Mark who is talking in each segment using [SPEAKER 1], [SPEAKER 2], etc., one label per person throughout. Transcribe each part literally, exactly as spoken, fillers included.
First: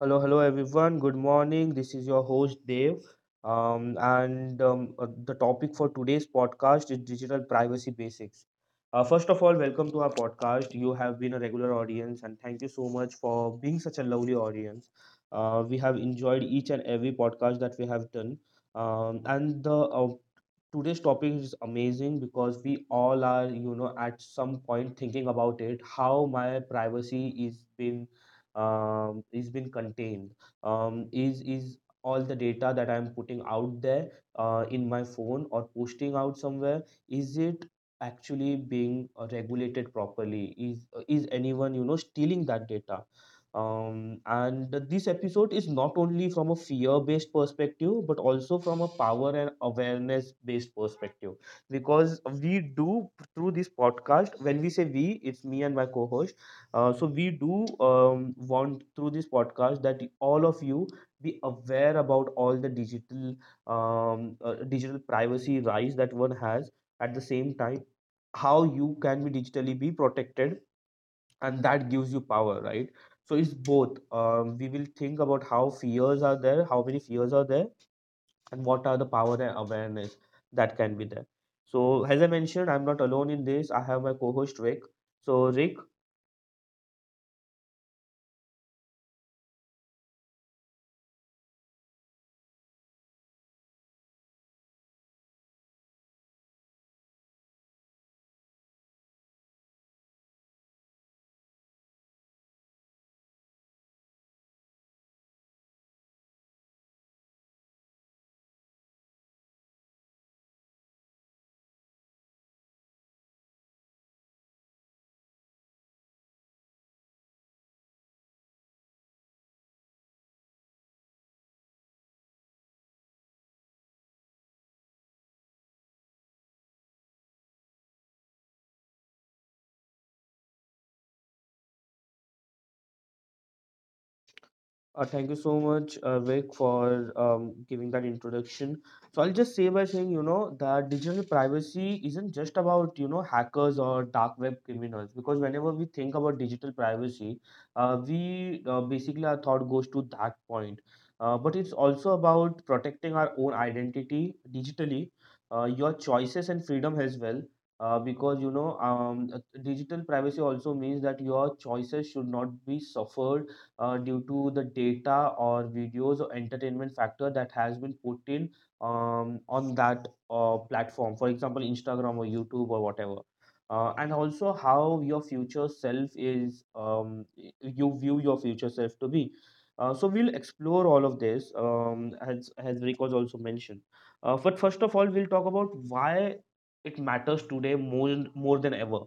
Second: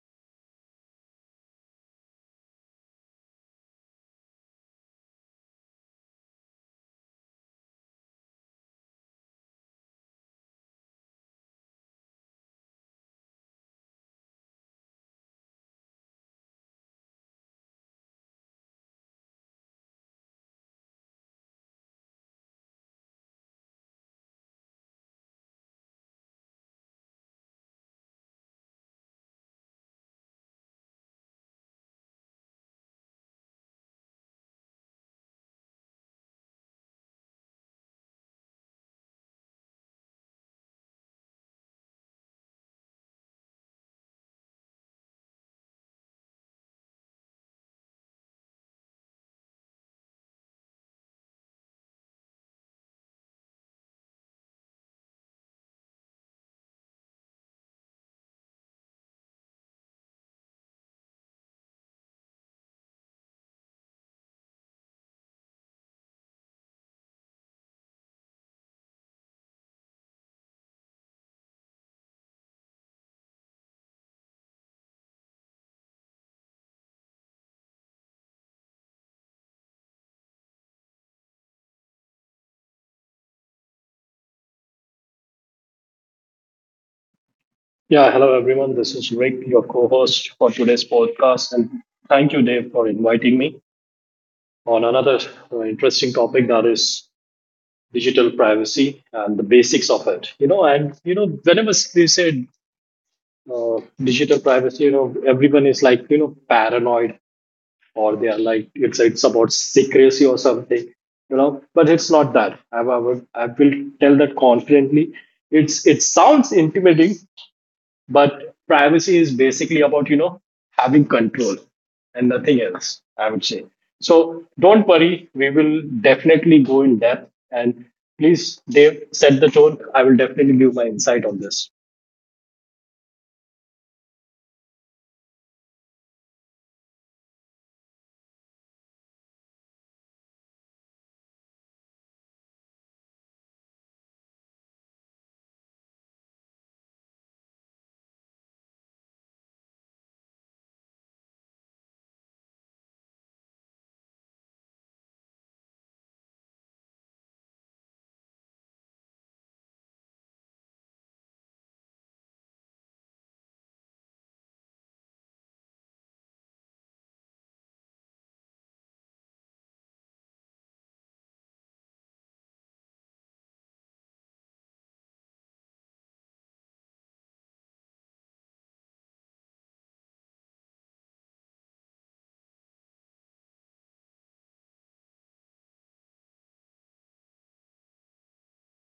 [SPEAKER 1] Hello, hello everyone. Good morning. This is your host Dev. Um, and um, uh, the topic for today's podcast is digital privacy basics. Uh, first of all, welcome to our podcast. You have been a regular audience, and thank you so much for being such a lovely audience. Uh, we have enjoyed each and every podcast that we have done. Um, and the uh, today's topic is amazing because we all are you know at some point thinking about it. How my privacy is been, um, is been contained, um, is is all the data that I'm putting out there uh, in my phone or posting out somewhere, is it actually being uh, regulated properly? Is is anyone you know stealing that data? Um, and this episode is not only from a fear based perspective, but also from a power and awareness based perspective, because we do, through this podcast, when we say we, it's me and my co-host. Uh, so we do um, want, through this podcast, that all of you be aware about all the digital um, uh, digital privacy rights that one has. At the same time, how you can be digitally be protected, and that gives you power, right? So it's both. Um, we will think about how fears are there, how many fears are there, and what are the power and awareness that can be there. So as I mentioned, I'm not alone in this. I have my co-host Rick. So Rick.
[SPEAKER 2] Yeah, hello everyone. This is Rick, your co host for today's podcast. And thank you, Dave, for inviting me on another uh, interesting topic, that is digital privacy and the basics of it. You know, and, you know, whenever they say uh, digital privacy, you know, everyone is like, you know, paranoid, or they are like, it's, it's about secrecy or something, you know, but it's not that. I, I, will- I will tell that confidently. It's It sounds intimidating, but privacy is basically about, you know, having control and nothing else, I would say. So don't worry, we will definitely go in depth. And please, Dave, set the tone. I will definitely give my insight on this.
[SPEAKER 1] Uh, thank you so much, uh, Vic, for um, giving that introduction. So I'll just say by saying, you know, that digital privacy isn't just about, you know, hackers or dark web criminals. Because whenever we think about digital privacy, uh, we uh, basically our thought goes to that point. Uh, but it's also about protecting our own identity digitally, uh, your choices and freedom as well. Uh, because you know, um, digital privacy also means that your choices should not be suffered uh, due to the data or videos or entertainment factor that has been put in um, on that uh, platform, for example, Instagram or YouTube or whatever. Uh, and also how your future self is, um, y- you view your future self to be. Uh, so we'll explore all of this, um, as as Rick was also mentioned. Uh, but first of all, we'll talk about why it matters today more more than ever,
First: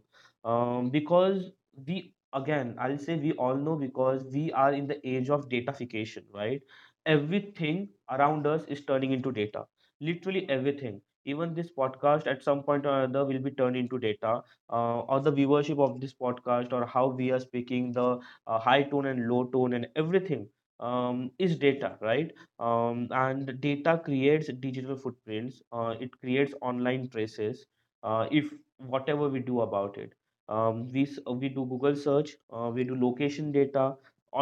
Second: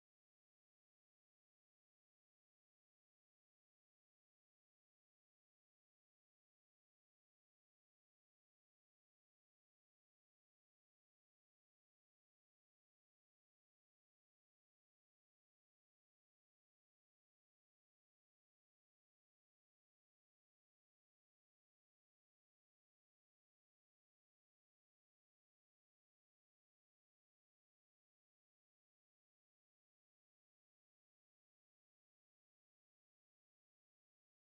[SPEAKER 1] um, because we, again, I'll say, we all know, because we are in the age of datafication, right? Everything around us is turning into data, literally everything. Even this podcast at some point or another will be turned into data, uh, or the viewership of this podcast, or how we are speaking, the uh, high tone and low tone and everything um, is data, right? Um, and data creates digital footprints. Uh, it creates online traces uh, if whatever we do about it. Um, we s- we do Google search, uh, we do location data,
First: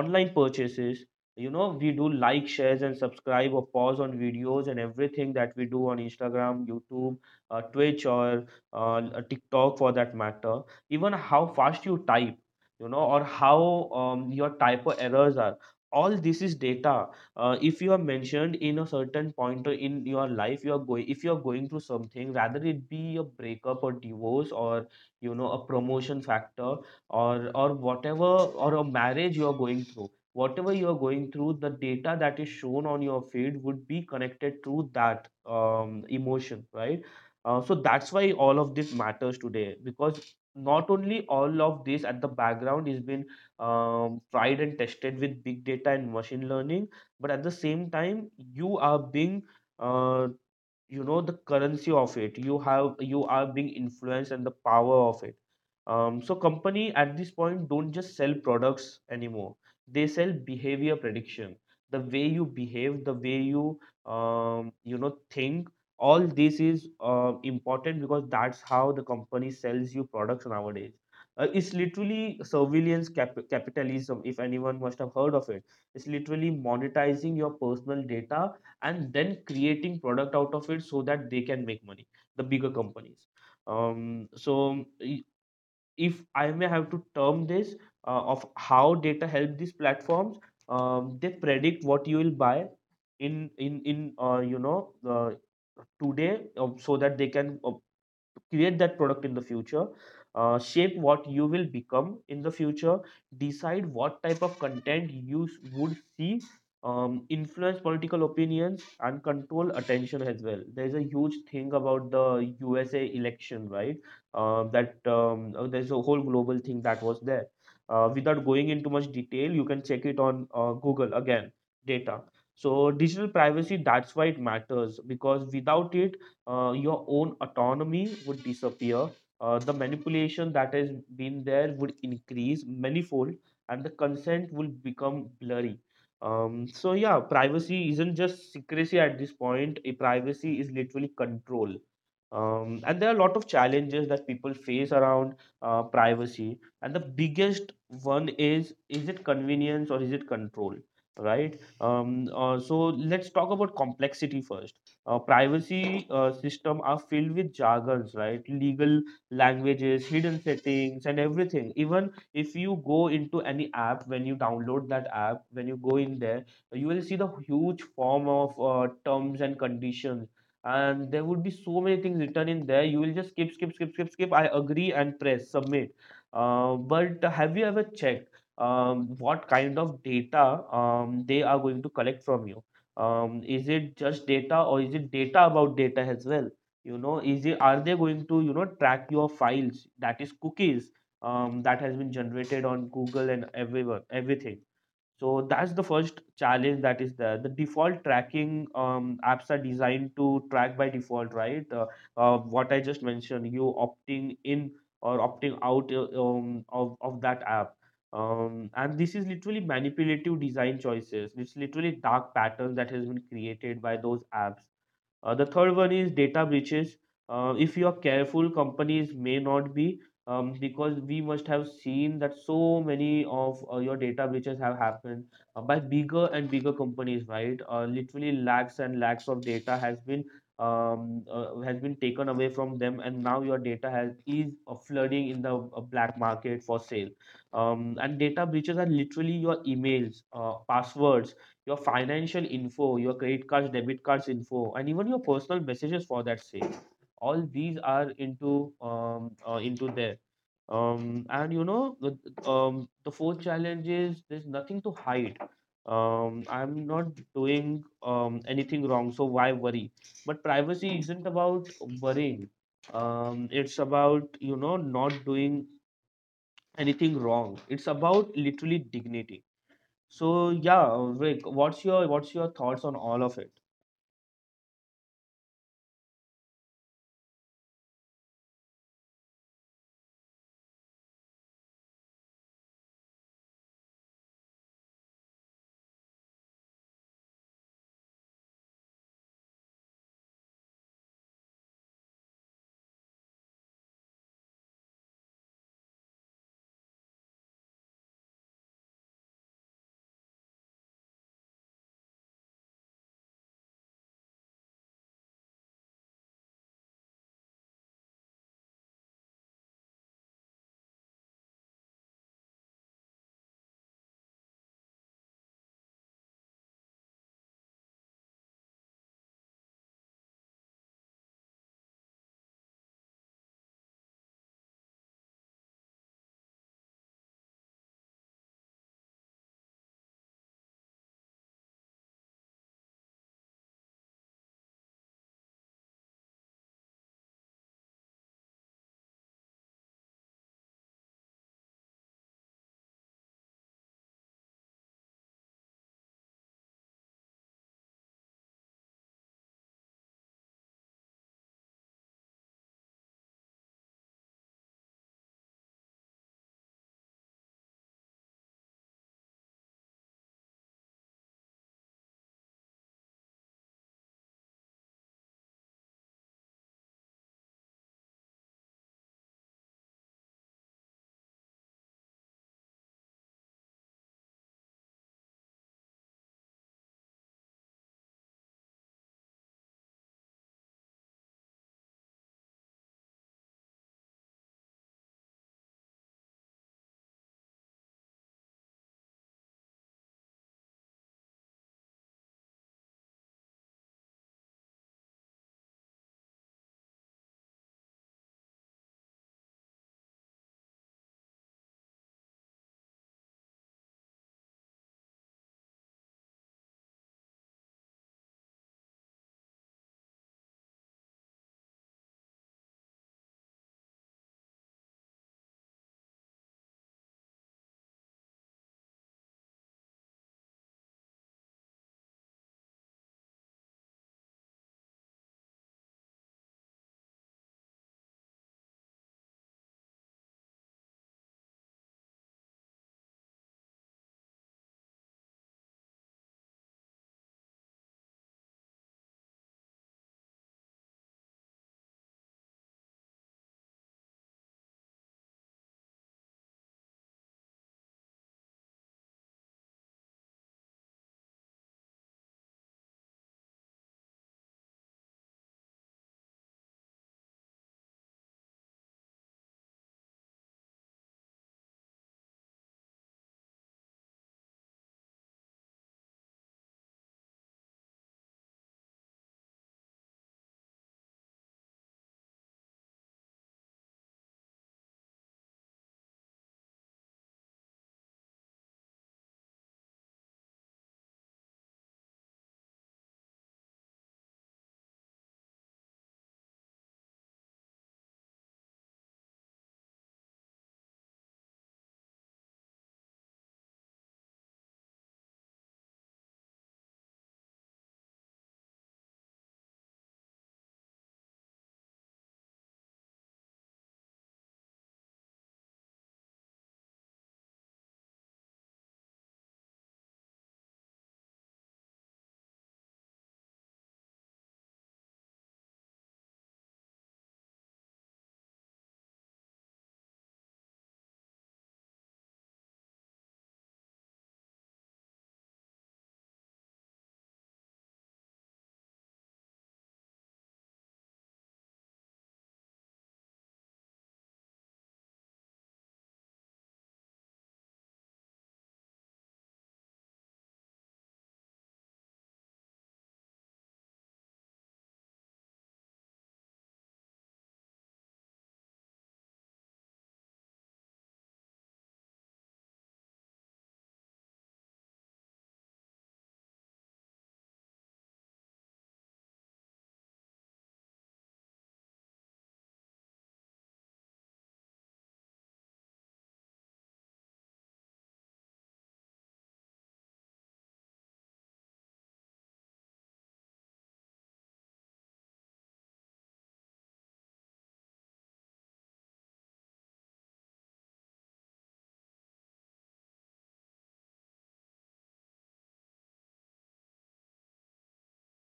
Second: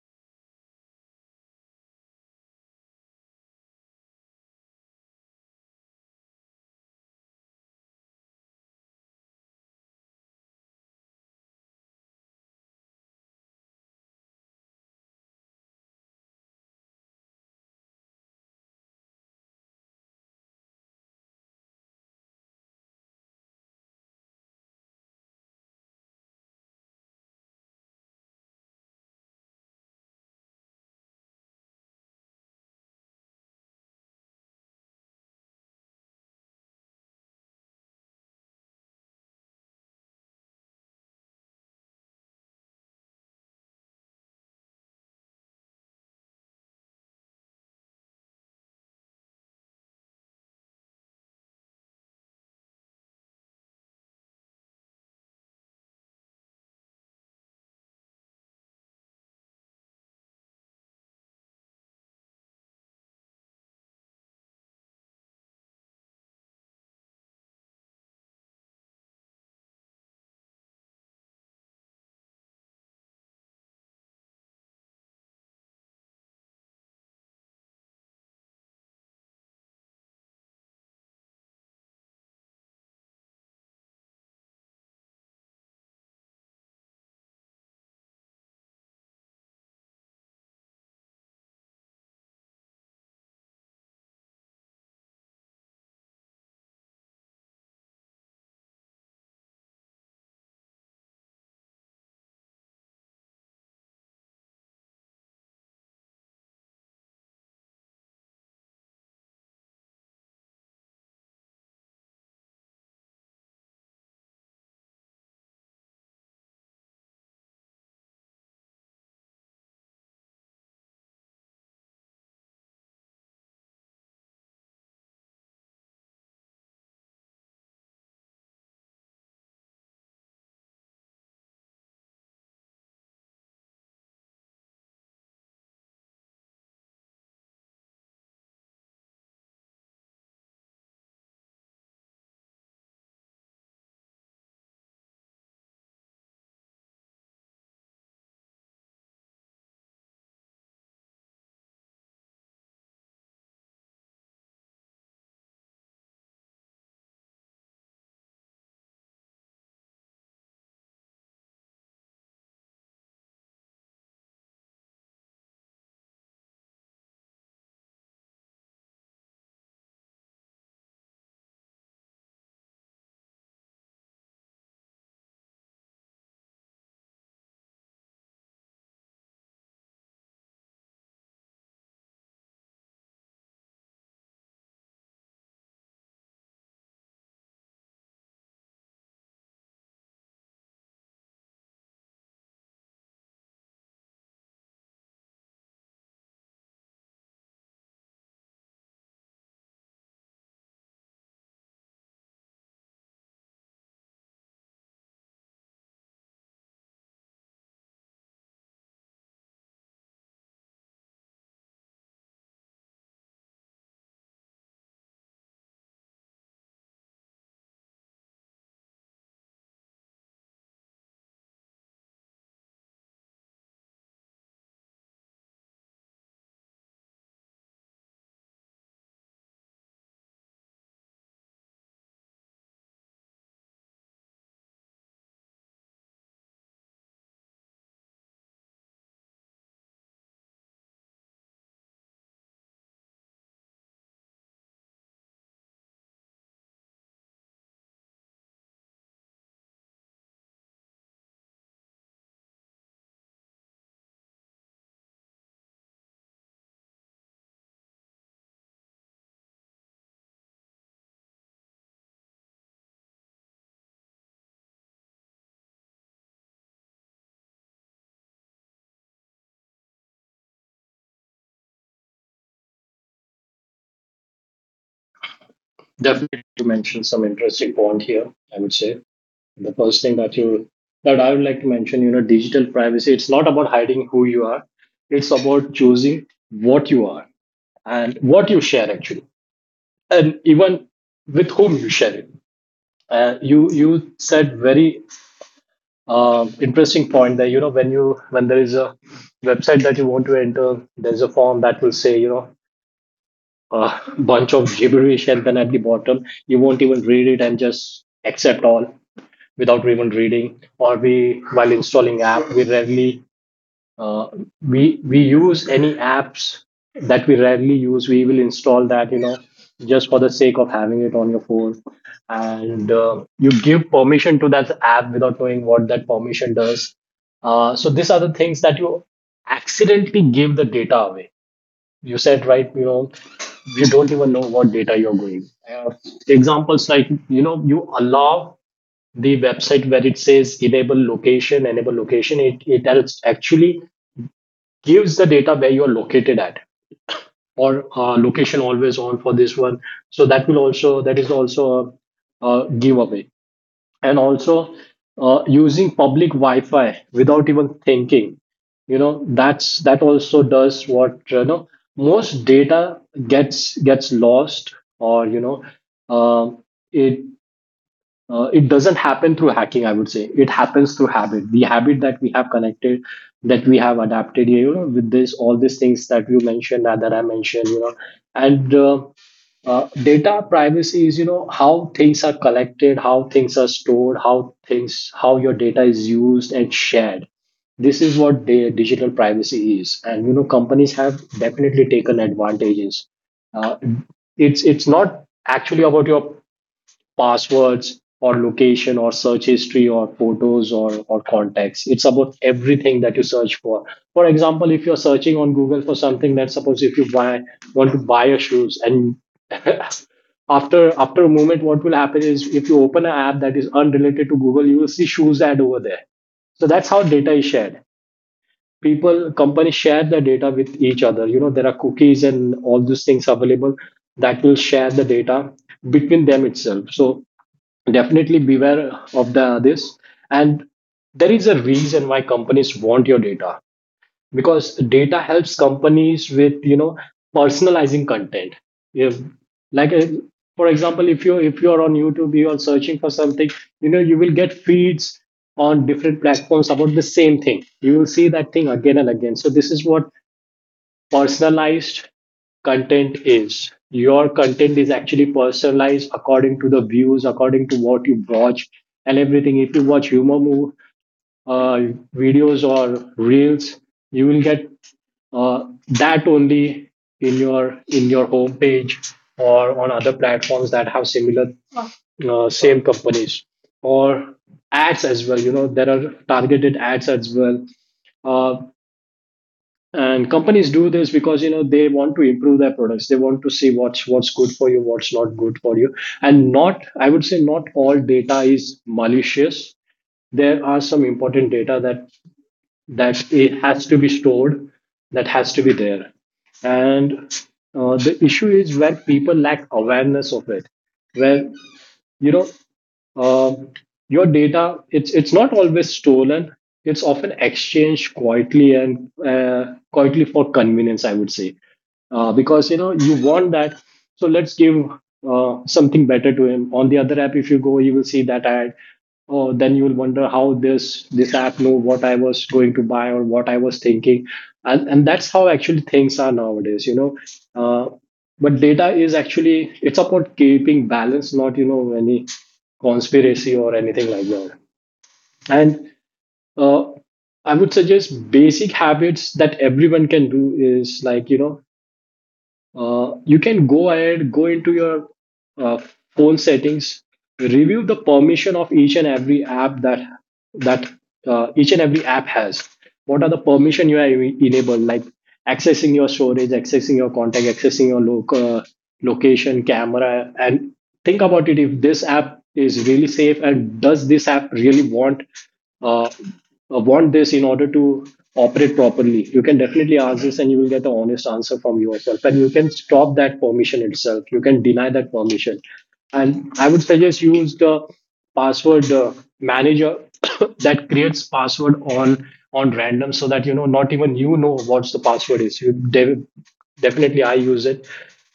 [SPEAKER 1] online purchases. You know, we do like, shares, and subscribe or pause on videos and everything that we do on Instagram, YouTube, uh, Twitch, or uh, TikTok for that matter. Even how fast you type, you know, or how um, your typo errors are. All this is data. Uh, if you are mentioned in a certain point or in your life, you are going. If you are going through something, rather it be a breakup or divorce or you know a promotion factor, or or whatever, or a marriage, you are going through, whatever you are going through, the data that is shown on your feed would be connected to that um, emotion, right? Uh, so that's why all of this matters today, because not only all of this at the background is been um, tried and tested with big data and machine learning, but at the same time you are being, uh, you know, the currency of it, you have, you are being influenced, and the power of it. Um, so company at this point don't just sell products anymore, they sell behavior prediction. The way you behave, the way you um, you know think, all this is uh, important, because that's how the company sells you products nowadays. Uh, it's literally surveillance cap- capitalism, if anyone must have heard of it. It's literally monetizing your personal data and then creating product out of it so that they can make money, the bigger companies. um, so i- if I may have to term this, uh, of how data help these platforms, um, they predict what you will buy in in in uh, you know uh, today, uh, so that they can uh, create that product in the future, uh, shape what you will become in the future, decide what type of content you s- would see, um, influence political opinions and control attention as well. There's a huge thing about the usa election, right? Uh, that um, uh, there's a whole global thing that was there. Uh, without going into much detail, you can check it on uh, Google again. Data. So digital privacy, that's why it matters, because without it uh, your own autonomy would disappear. Uh, the manipulation that has been there would increase manifold, and the consent will become blurry. Um, so yeah, privacy isn't just secrecy at this point. A privacy is literally control. Um, and there are a lot of challenges that people face around uh, privacy. And the biggest one is is it convenience or is it control, right? Um, uh, so let's talk about complexity first. Uh, privacy uh, system are filled with jargons, right? Legal languages, hidden settings, and everything. Even if you go into any app, when you download that app, when you go in there, you will see the huge form of uh, terms and conditions, and there would be so many things written in there. You will just skip skip skip skip skip I agree, and press submit. Uh, but have you ever checked um, what kind of data um, they are going to collect from you? Um, is it just data or is it data about data as well? You know, is it are they going to, you know, track your files, that is cookies um, that has been generated on Google and everyone everything. So that's the first challenge that is there. The default tracking, um, apps are designed to track by default, right? Uh, uh, what I just mentioned, you opting in or opting out, uh, um, of, of that app. Um, and this is literally manipulative design choices. It's literally dark patterns that has been created by those apps. Uh, the third one is data breaches. Uh, if you are careful, companies may not be, um, because we must have seen that so many of uh, your data breaches have happened uh, by bigger and bigger companies, right? Uh, literally lakhs and lakhs of data has been, um, uh, has been taken away from them, and now your data has is uh, flooding in the uh, black market for sale. Um, and data breaches are literally your emails, uh, passwords, your financial info, your credit cards, debit cards info, and even your personal messages for that sake. All these are into um, uh, into there. Um, and you know, the, um, the fourth challenge is there's nothing to hide. Um, I'm not doing um, anything wrong, so why worry? But privacy isn't about worrying. Um, it's about you know not doing anything wrong. It's about literally dignity. So yeah, Rick, what's your what's your thoughts on all of it?
[SPEAKER 2] Definitely mention some interesting point here, I would say. The first thing that you that I would like to mention, you know, digital privacy, it's not about hiding who you are. It's about choosing what you are and what you share actually. And even with whom you share it. Uh, you you said very uh, interesting point that, you know, when you when there is a website that you want to enter, there's a form that will say, you know, a bunch of gibberish, and then at the bottom you won't even read it and just accept all without even reading. Or we, while installing app, we rarely uh, we we use any apps that we rarely use, we will install that, you know, just for the sake of having it on your phone. And uh, you give permission to that app without knowing what that permission does. Uh, so these are the things that you accidentally give the data away. You said, right? You know, you don't even know what data you're going. uh, Examples like, you know, you allow the website where it says enable location, enable location it, it tells, actually gives the data where you are located at, or uh, location always on for this one. So that will also, that is also a, a giveaway. And also uh, using public Wi-Fi without even thinking, you know, that's, that also does what? You know, most data gets gets lost, or, you know, um it uh, it doesn't happen through hacking, I would say. It happens through habit, the habit that we have connected, that we have adapted, you know, with this, all these things that you mentioned, that, that I mentioned, you know. And uh, uh, Data privacy is, you know, how things are collected, how things are stored, how things, how your data is used and shared. This is what di- digital privacy is. And you know, companies have definitely taken advantages. uh, it's it's not actually about your passwords or location or search history or photos or, or contacts. It's about everything that you search for. For example, if you're searching on Google for something, let suppose if you buy want to buy your shoes. And after after a moment, what will happen is, if you open an app that is unrelated to Google, you will see shoes ad over there. So that's how data is shared. People, companies share the data with each other. You know, there are cookies and all those things available that will share the data between them itself. So definitely beware of the this. And there is a reason why companies want your data, because data helps companies with, you know, personalizing content. If, like, uh, for example, if you if you are on YouTube, you are searching for something, you know, you will get feeds on different platforms about the same thing. You will see that thing again and again. So this is what personalized content is. Your content is actually personalized according to the views, according to what you watch, and everything. If you watch humor move, uh, videos or reels, you will get uh, that only in your in your homepage, or on other platforms that have similar uh, same companies or ads as well. You know, there are targeted ads as well. Uh, and companies do this because, you know, they want to improve their products. They want to see what's, what's good for you, what's not good for you. And not, I would say, not all data is malicious. There are some important data that that it has to be stored, that has to be there. And uh, the issue is where people lack awareness of it, where, you know, um, your data, it's it's not always stolen. It's often exchanged quietly, and uh, quietly for convenience, I would say, uh, because, you know, you want that. So let's give uh, something better to him. On the other app, if you go, you will see that ad. Oh, then you will wonder how this this app know what I was going to buy or what I was thinking. And and that's how actually things are nowadays. You know, uh, but data is actually, it's about keeping balance, not, you know, any conspiracy or anything like that. And uh, I would suggest basic habits that everyone can do is, like, you know, uh, you can go ahead, go into your uh, phone settings, review the permission of each and every app that that uh, each and every app has. What are the permission you are e- enabled, like accessing your storage, accessing your contact, accessing your local location, camera, and think about it, if this app is really safe and does this app really want uh, uh, want this in order to operate properly. You can definitely ask this, and you will get the honest answer from yourself, and you can stop that permission itself, you can deny that permission. And I would suggest use the password uh, manager that creates password on on random, so that, you know, not even you know what's the password is. You de- definitely I use it.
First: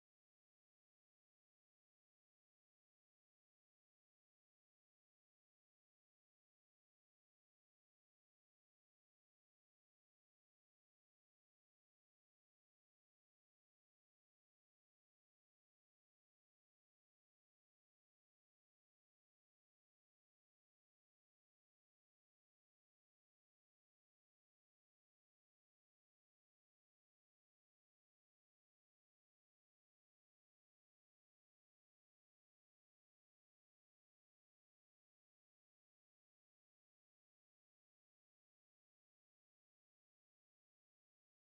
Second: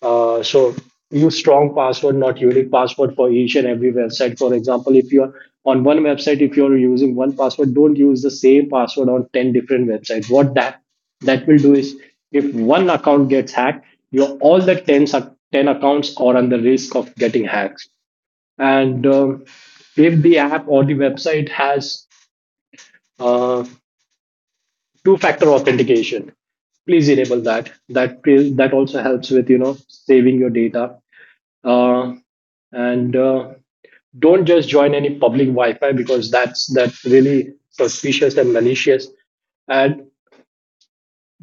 [SPEAKER 2] uh, So use strong password, not unique password for each and every website. For example, if you're on one website, if you're using one password, don't use the same password on ten different websites. What that that will do is, if one account gets hacked, your all the ten ten accounts are under risk of getting hacked. And um, if the app or the website has uh, two-factor authentication, please enable that. That that also helps with, you know, saving your data. Uh, and uh, Don't just join any public Wi-Fi, because that's that's really suspicious and malicious. And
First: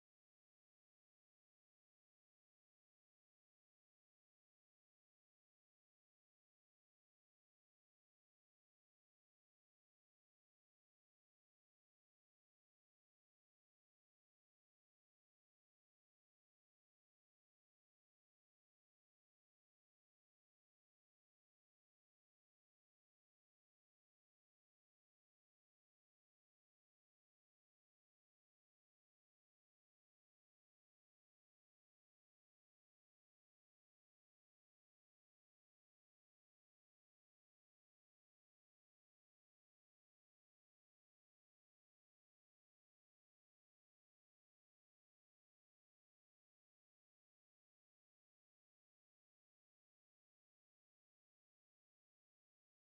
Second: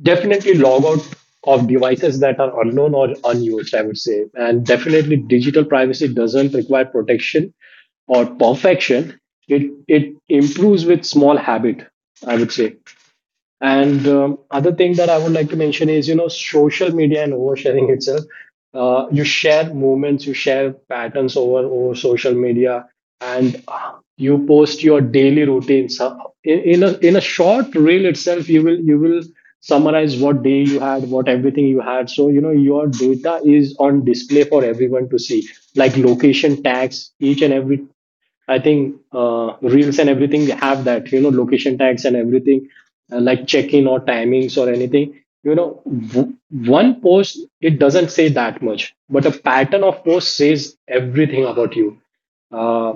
[SPEAKER 2] definitely log out of devices that are unknown or unused, I would say. And definitely digital privacy doesn't require protection or perfection. It it improves with small habit, I would say. And um, other thing that I would like to mention is, you know, social media and oversharing itself. Uh, you share moments, you share patterns over over social media. And uh, you post your daily routines. Uh, In, in a in a short reel itself, you will you will summarize what day you had, what everything you had. So, you know, your data is on display for everyone to see, like location tags, each and every, I think, uh, reels and everything have that, you know, location tags and everything, uh, like check-in or timings or anything. You know, w- one post, it doesn't say that much, but a pattern of posts says everything about you. Uh,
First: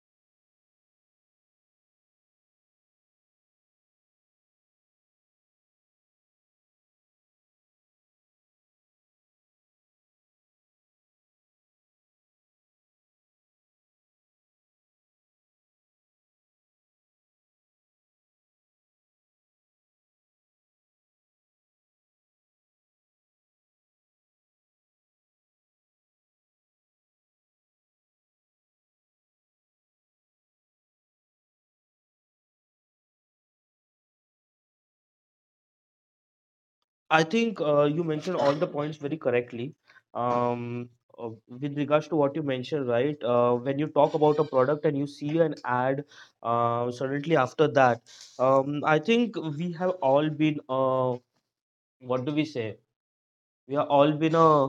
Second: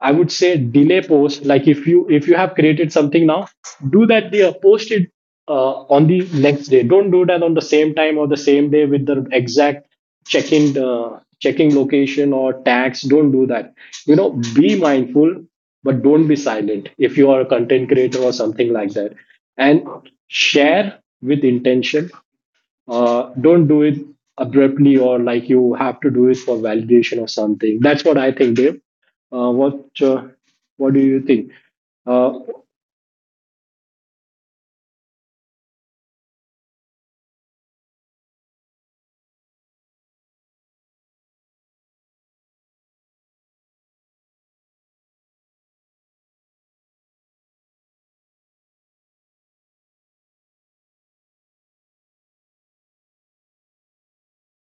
[SPEAKER 2] I would say delay post. Like, if you if you have created something now, do that day, post it uh, on the next day. Don't do that on the same time or the same day with the exact check-in uh, checking location or tags. Don't do that. You know, be mindful, but don't be silent. If you are a content creator or something like that, and share with intention. Uh, don't do it abruptly, or like you have to do it for validation or something. That's what I think, Dave. Uh, what uh, What do you think? Uh,
[SPEAKER 1] I think uh, you mentioned all the points very correctly. Um, uh, with regards to what you mentioned, right? Uh, when you talk about a product and you see an ad uh, suddenly after that, um, I think we have all been, uh, what do we say? We have all been a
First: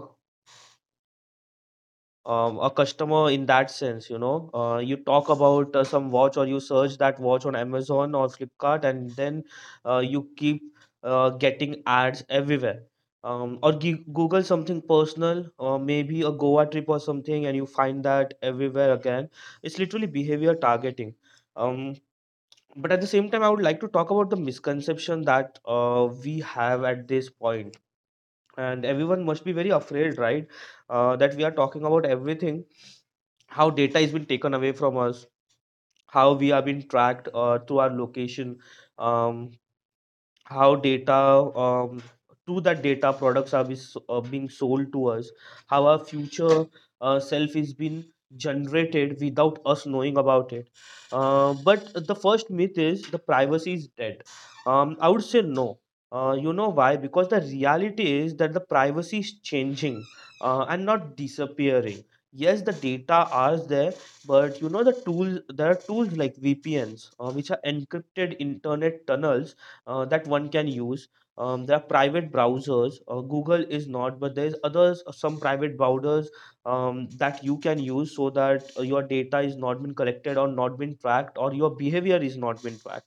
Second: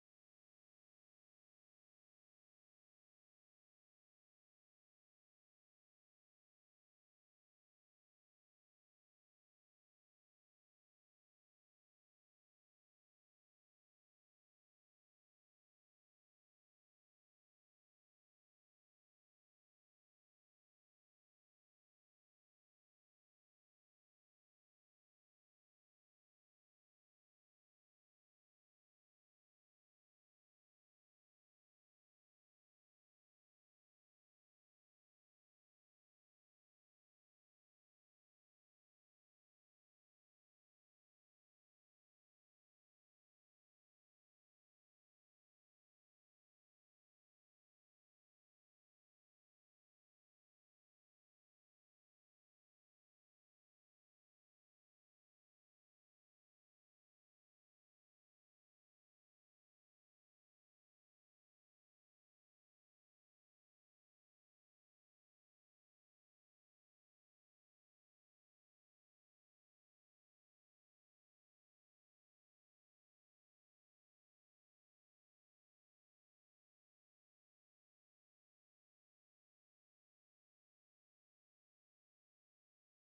[SPEAKER 1] um, a customer in that sense. You know uh, you talk about uh, some watch, or you search that watch on Amazon or Flipkart, and then uh, you keep uh, getting ads everywhere, um, or g- Google something personal or maybe a Goa trip or something, and you find that everywhere again. It's literally behavior targeting. um, but at the same time, I would like to talk about the misconception that uh, we have at this point. And everyone must be very afraid, right? Uh, that we are talking about everything: how data is been taken away from us, how we are been tracked uh, through our location, um, how data um, to that data products are be- so, uh, being sold to us, how our future uh, self is being generated without us knowing about it. Uh, but the first myth is the privacy is dead. um, I would say no. Uh, you know why? Because the reality is that the privacy is changing uh, and not disappearing. Yes, the data are there, but you know, the tools, there are tools like V P Ns, uh, which are encrypted internet tunnels uh, that one can use. Um, there are private browsers. Uh, Google is not, but there's others, uh, some private browsers um, that you can use, so that uh, your data is not been collected or not been tracked, or your behavior is not been tracked.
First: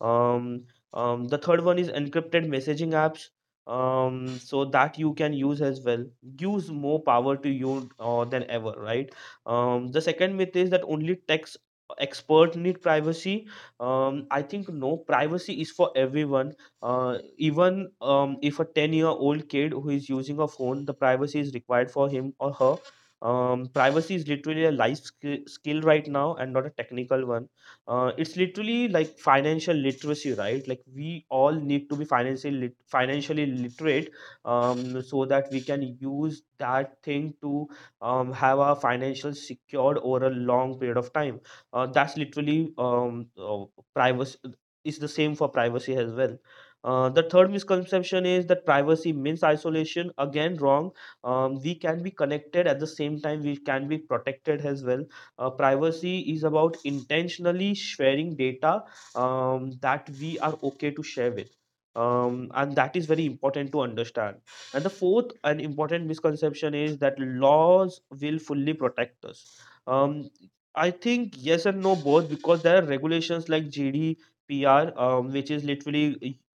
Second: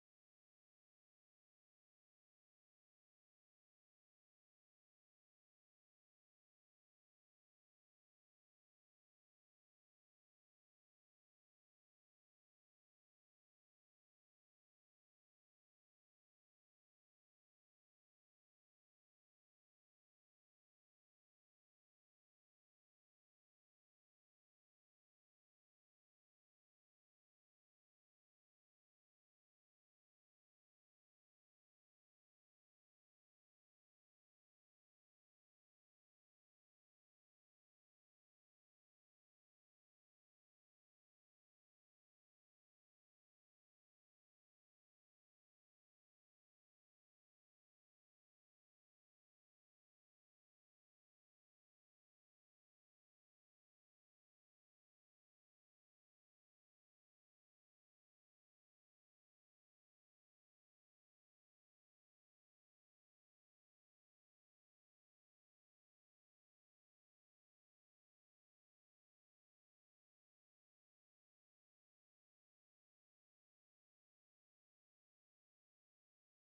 [SPEAKER 1] um, um, the third one is encrypted messaging apps, um, so that you can use as well. Gives more power to you uh, than ever, right? Um, the second myth is that only text expert need privacy. Um, I think no, privacy is for everyone. Uh, even um, if a ten-year-old kid who is using a phone, the privacy is required for him or her. Um, privacy is literally a life skill, skill right now, and not a technical one. Uh, it's literally like financial literacy, right? Like, we all need to be financially lit- financially literate, um, so that we can use that thing to um, have our financial secured over a long period of time. Uh, that's literally um, uh, privacy is the same for privacy as well. Uh, the third misconception is that privacy means isolation. Again, wrong. Um, we can be connected, at the same time we can be protected as well. Uh, privacy is about intentionally sharing data um, that we are okay to share with. Um, and that is very important to understand. And the fourth and important misconception is that laws will fully protect us. Um, I think yes and no both, because there are regulations like G D P R, um, which is literally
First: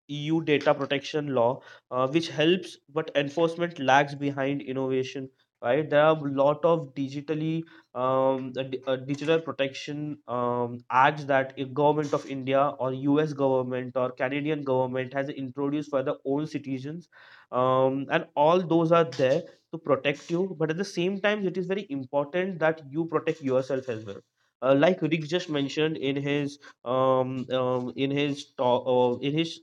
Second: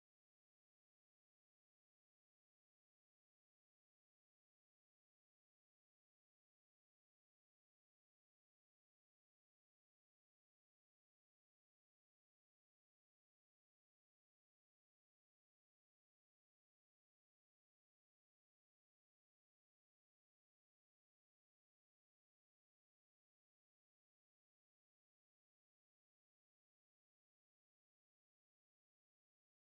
[SPEAKER 1] E U data protection law, uh, which helps, but enforcement lags behind innovation. Right, there are a lot of digitally um, a, di- a digital protection um, act that a government of India or U S government or Canadian government has introduced for their own citizens, um, and all those are there to protect you. But at the same time, it is very important that you protect yourself as well. Uh, like Rick just mentioned in his um, um, in his talk, uh, in his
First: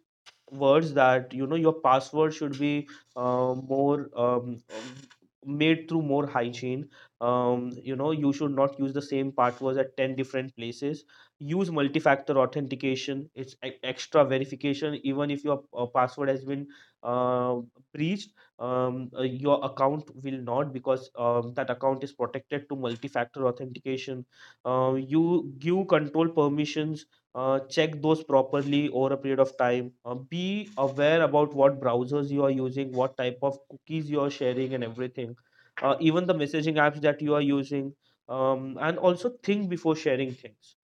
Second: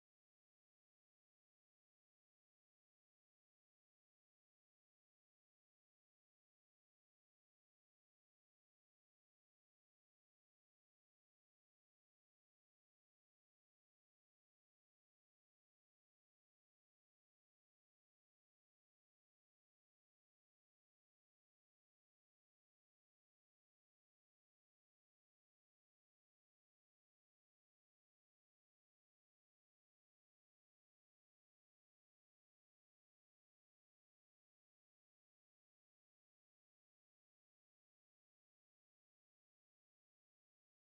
[SPEAKER 1] words, that you know, your password should be uh, more um, um, made through more hygiene. Um, you know, you should not use the same passwords at ten different places. Use multi-factor authentication. It's e- extra verification, even if your uh, password has been uh, breached, um, uh, your account will not, because um, that account is protected to multi-factor authentication. Uh, you give control permissions. Uh, check those properly over a period of time. Uh, be aware about what browsers you are using, what type of cookies you are sharing, and everything. Uh, even the messaging apps that you are using, um, and also think before sharing things.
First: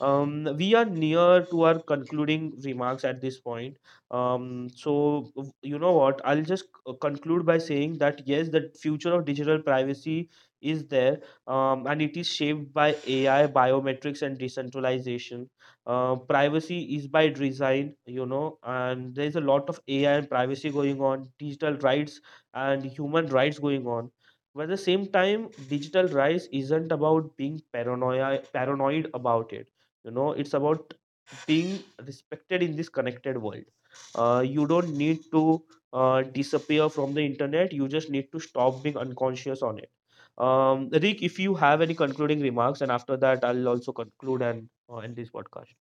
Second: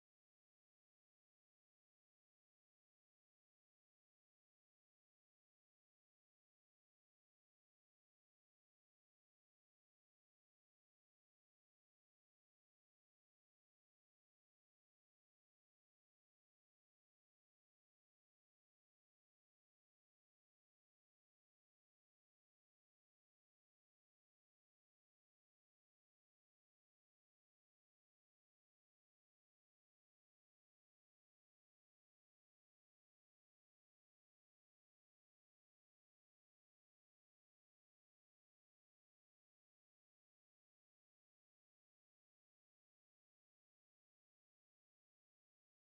[SPEAKER 1] um, We are near to our concluding remarks at this point. Um, so, w- you know what? I'll just c- uh, conclude by saying that yes, the future of digital privacy is there, um, and it is shaped by A I, biometrics, and decentralization. Uh, privacy is by design, you know, and there's a lot of A I and privacy going on, digital rights and human rights going on. But at the same time, digital rights isn't about being paranoia, paranoid about it. You know, it's about being respected in this connected world. Uh, you don't need to uh, disappear from the internet, you just need to stop being unconscious on it. Um, rick, if you have any concluding remarks, and after that I'll also conclude and uh, end this podcast.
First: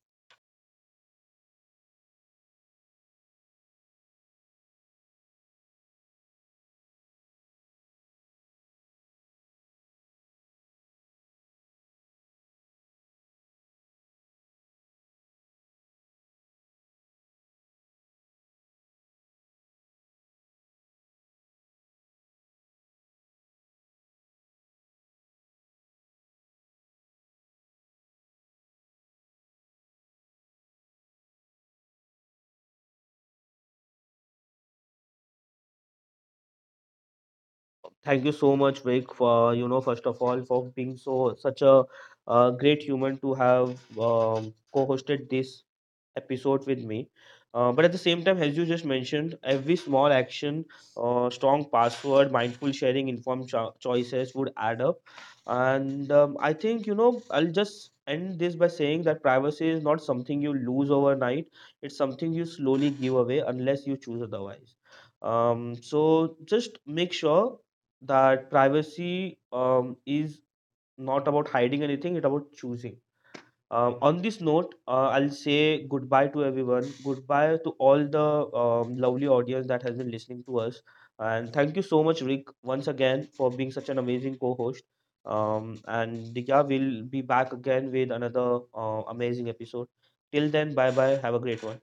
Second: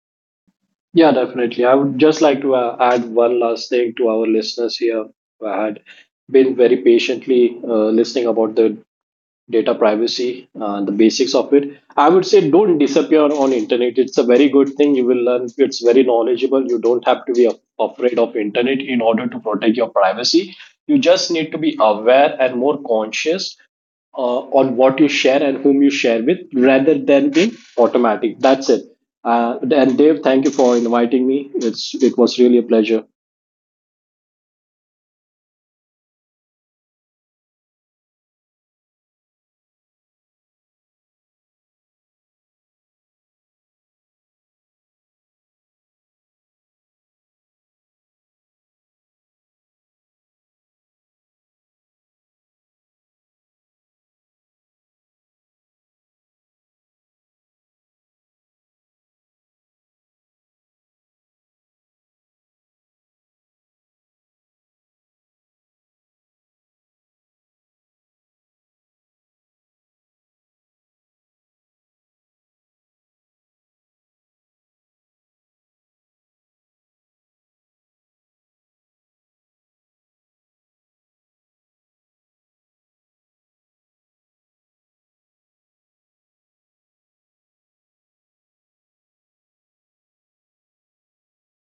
[SPEAKER 2] Yeah, definitely. I would just like to uh, add one last thing to our listeners here who had been very patiently uh, listening about the data privacy, uh, the basics of it. I would say don't disappear on internet. It's a very good thing. You will learn. It's very knowledgeable. You don't have to be af- afraid of internet in order to protect your privacy. You just need to be aware and more conscious uh, on what you share and whom you share with, rather than being automatic. That's it. Uh, and Dave, thank you for inviting me. It's it was really a pleasure.
[SPEAKER 1] Thank you so much, Vic, for you know, first of all for being so such a uh, great human to have um, co-hosted this episode with me. Uh, but at the same time, as you just mentioned, every small action, uh, strong password, mindful sharing, informed cho- choices would add up. And um, I think, you know, I'll just end this by saying that privacy is not something you lose overnight, it's something you slowly give away unless you choose otherwise. Um, so just make sure that privacy um, is not about hiding anything, it's about choosing. Um, on this note, uh, I'll say goodbye to everyone. Goodbye to all the um, lovely audience that has been listening to us. And thank you so much, Rick, once again, for being such an amazing co-host. Um, and yeah, we'll be back again with another uh, amazing episode. Till then, bye bye. Have a great one.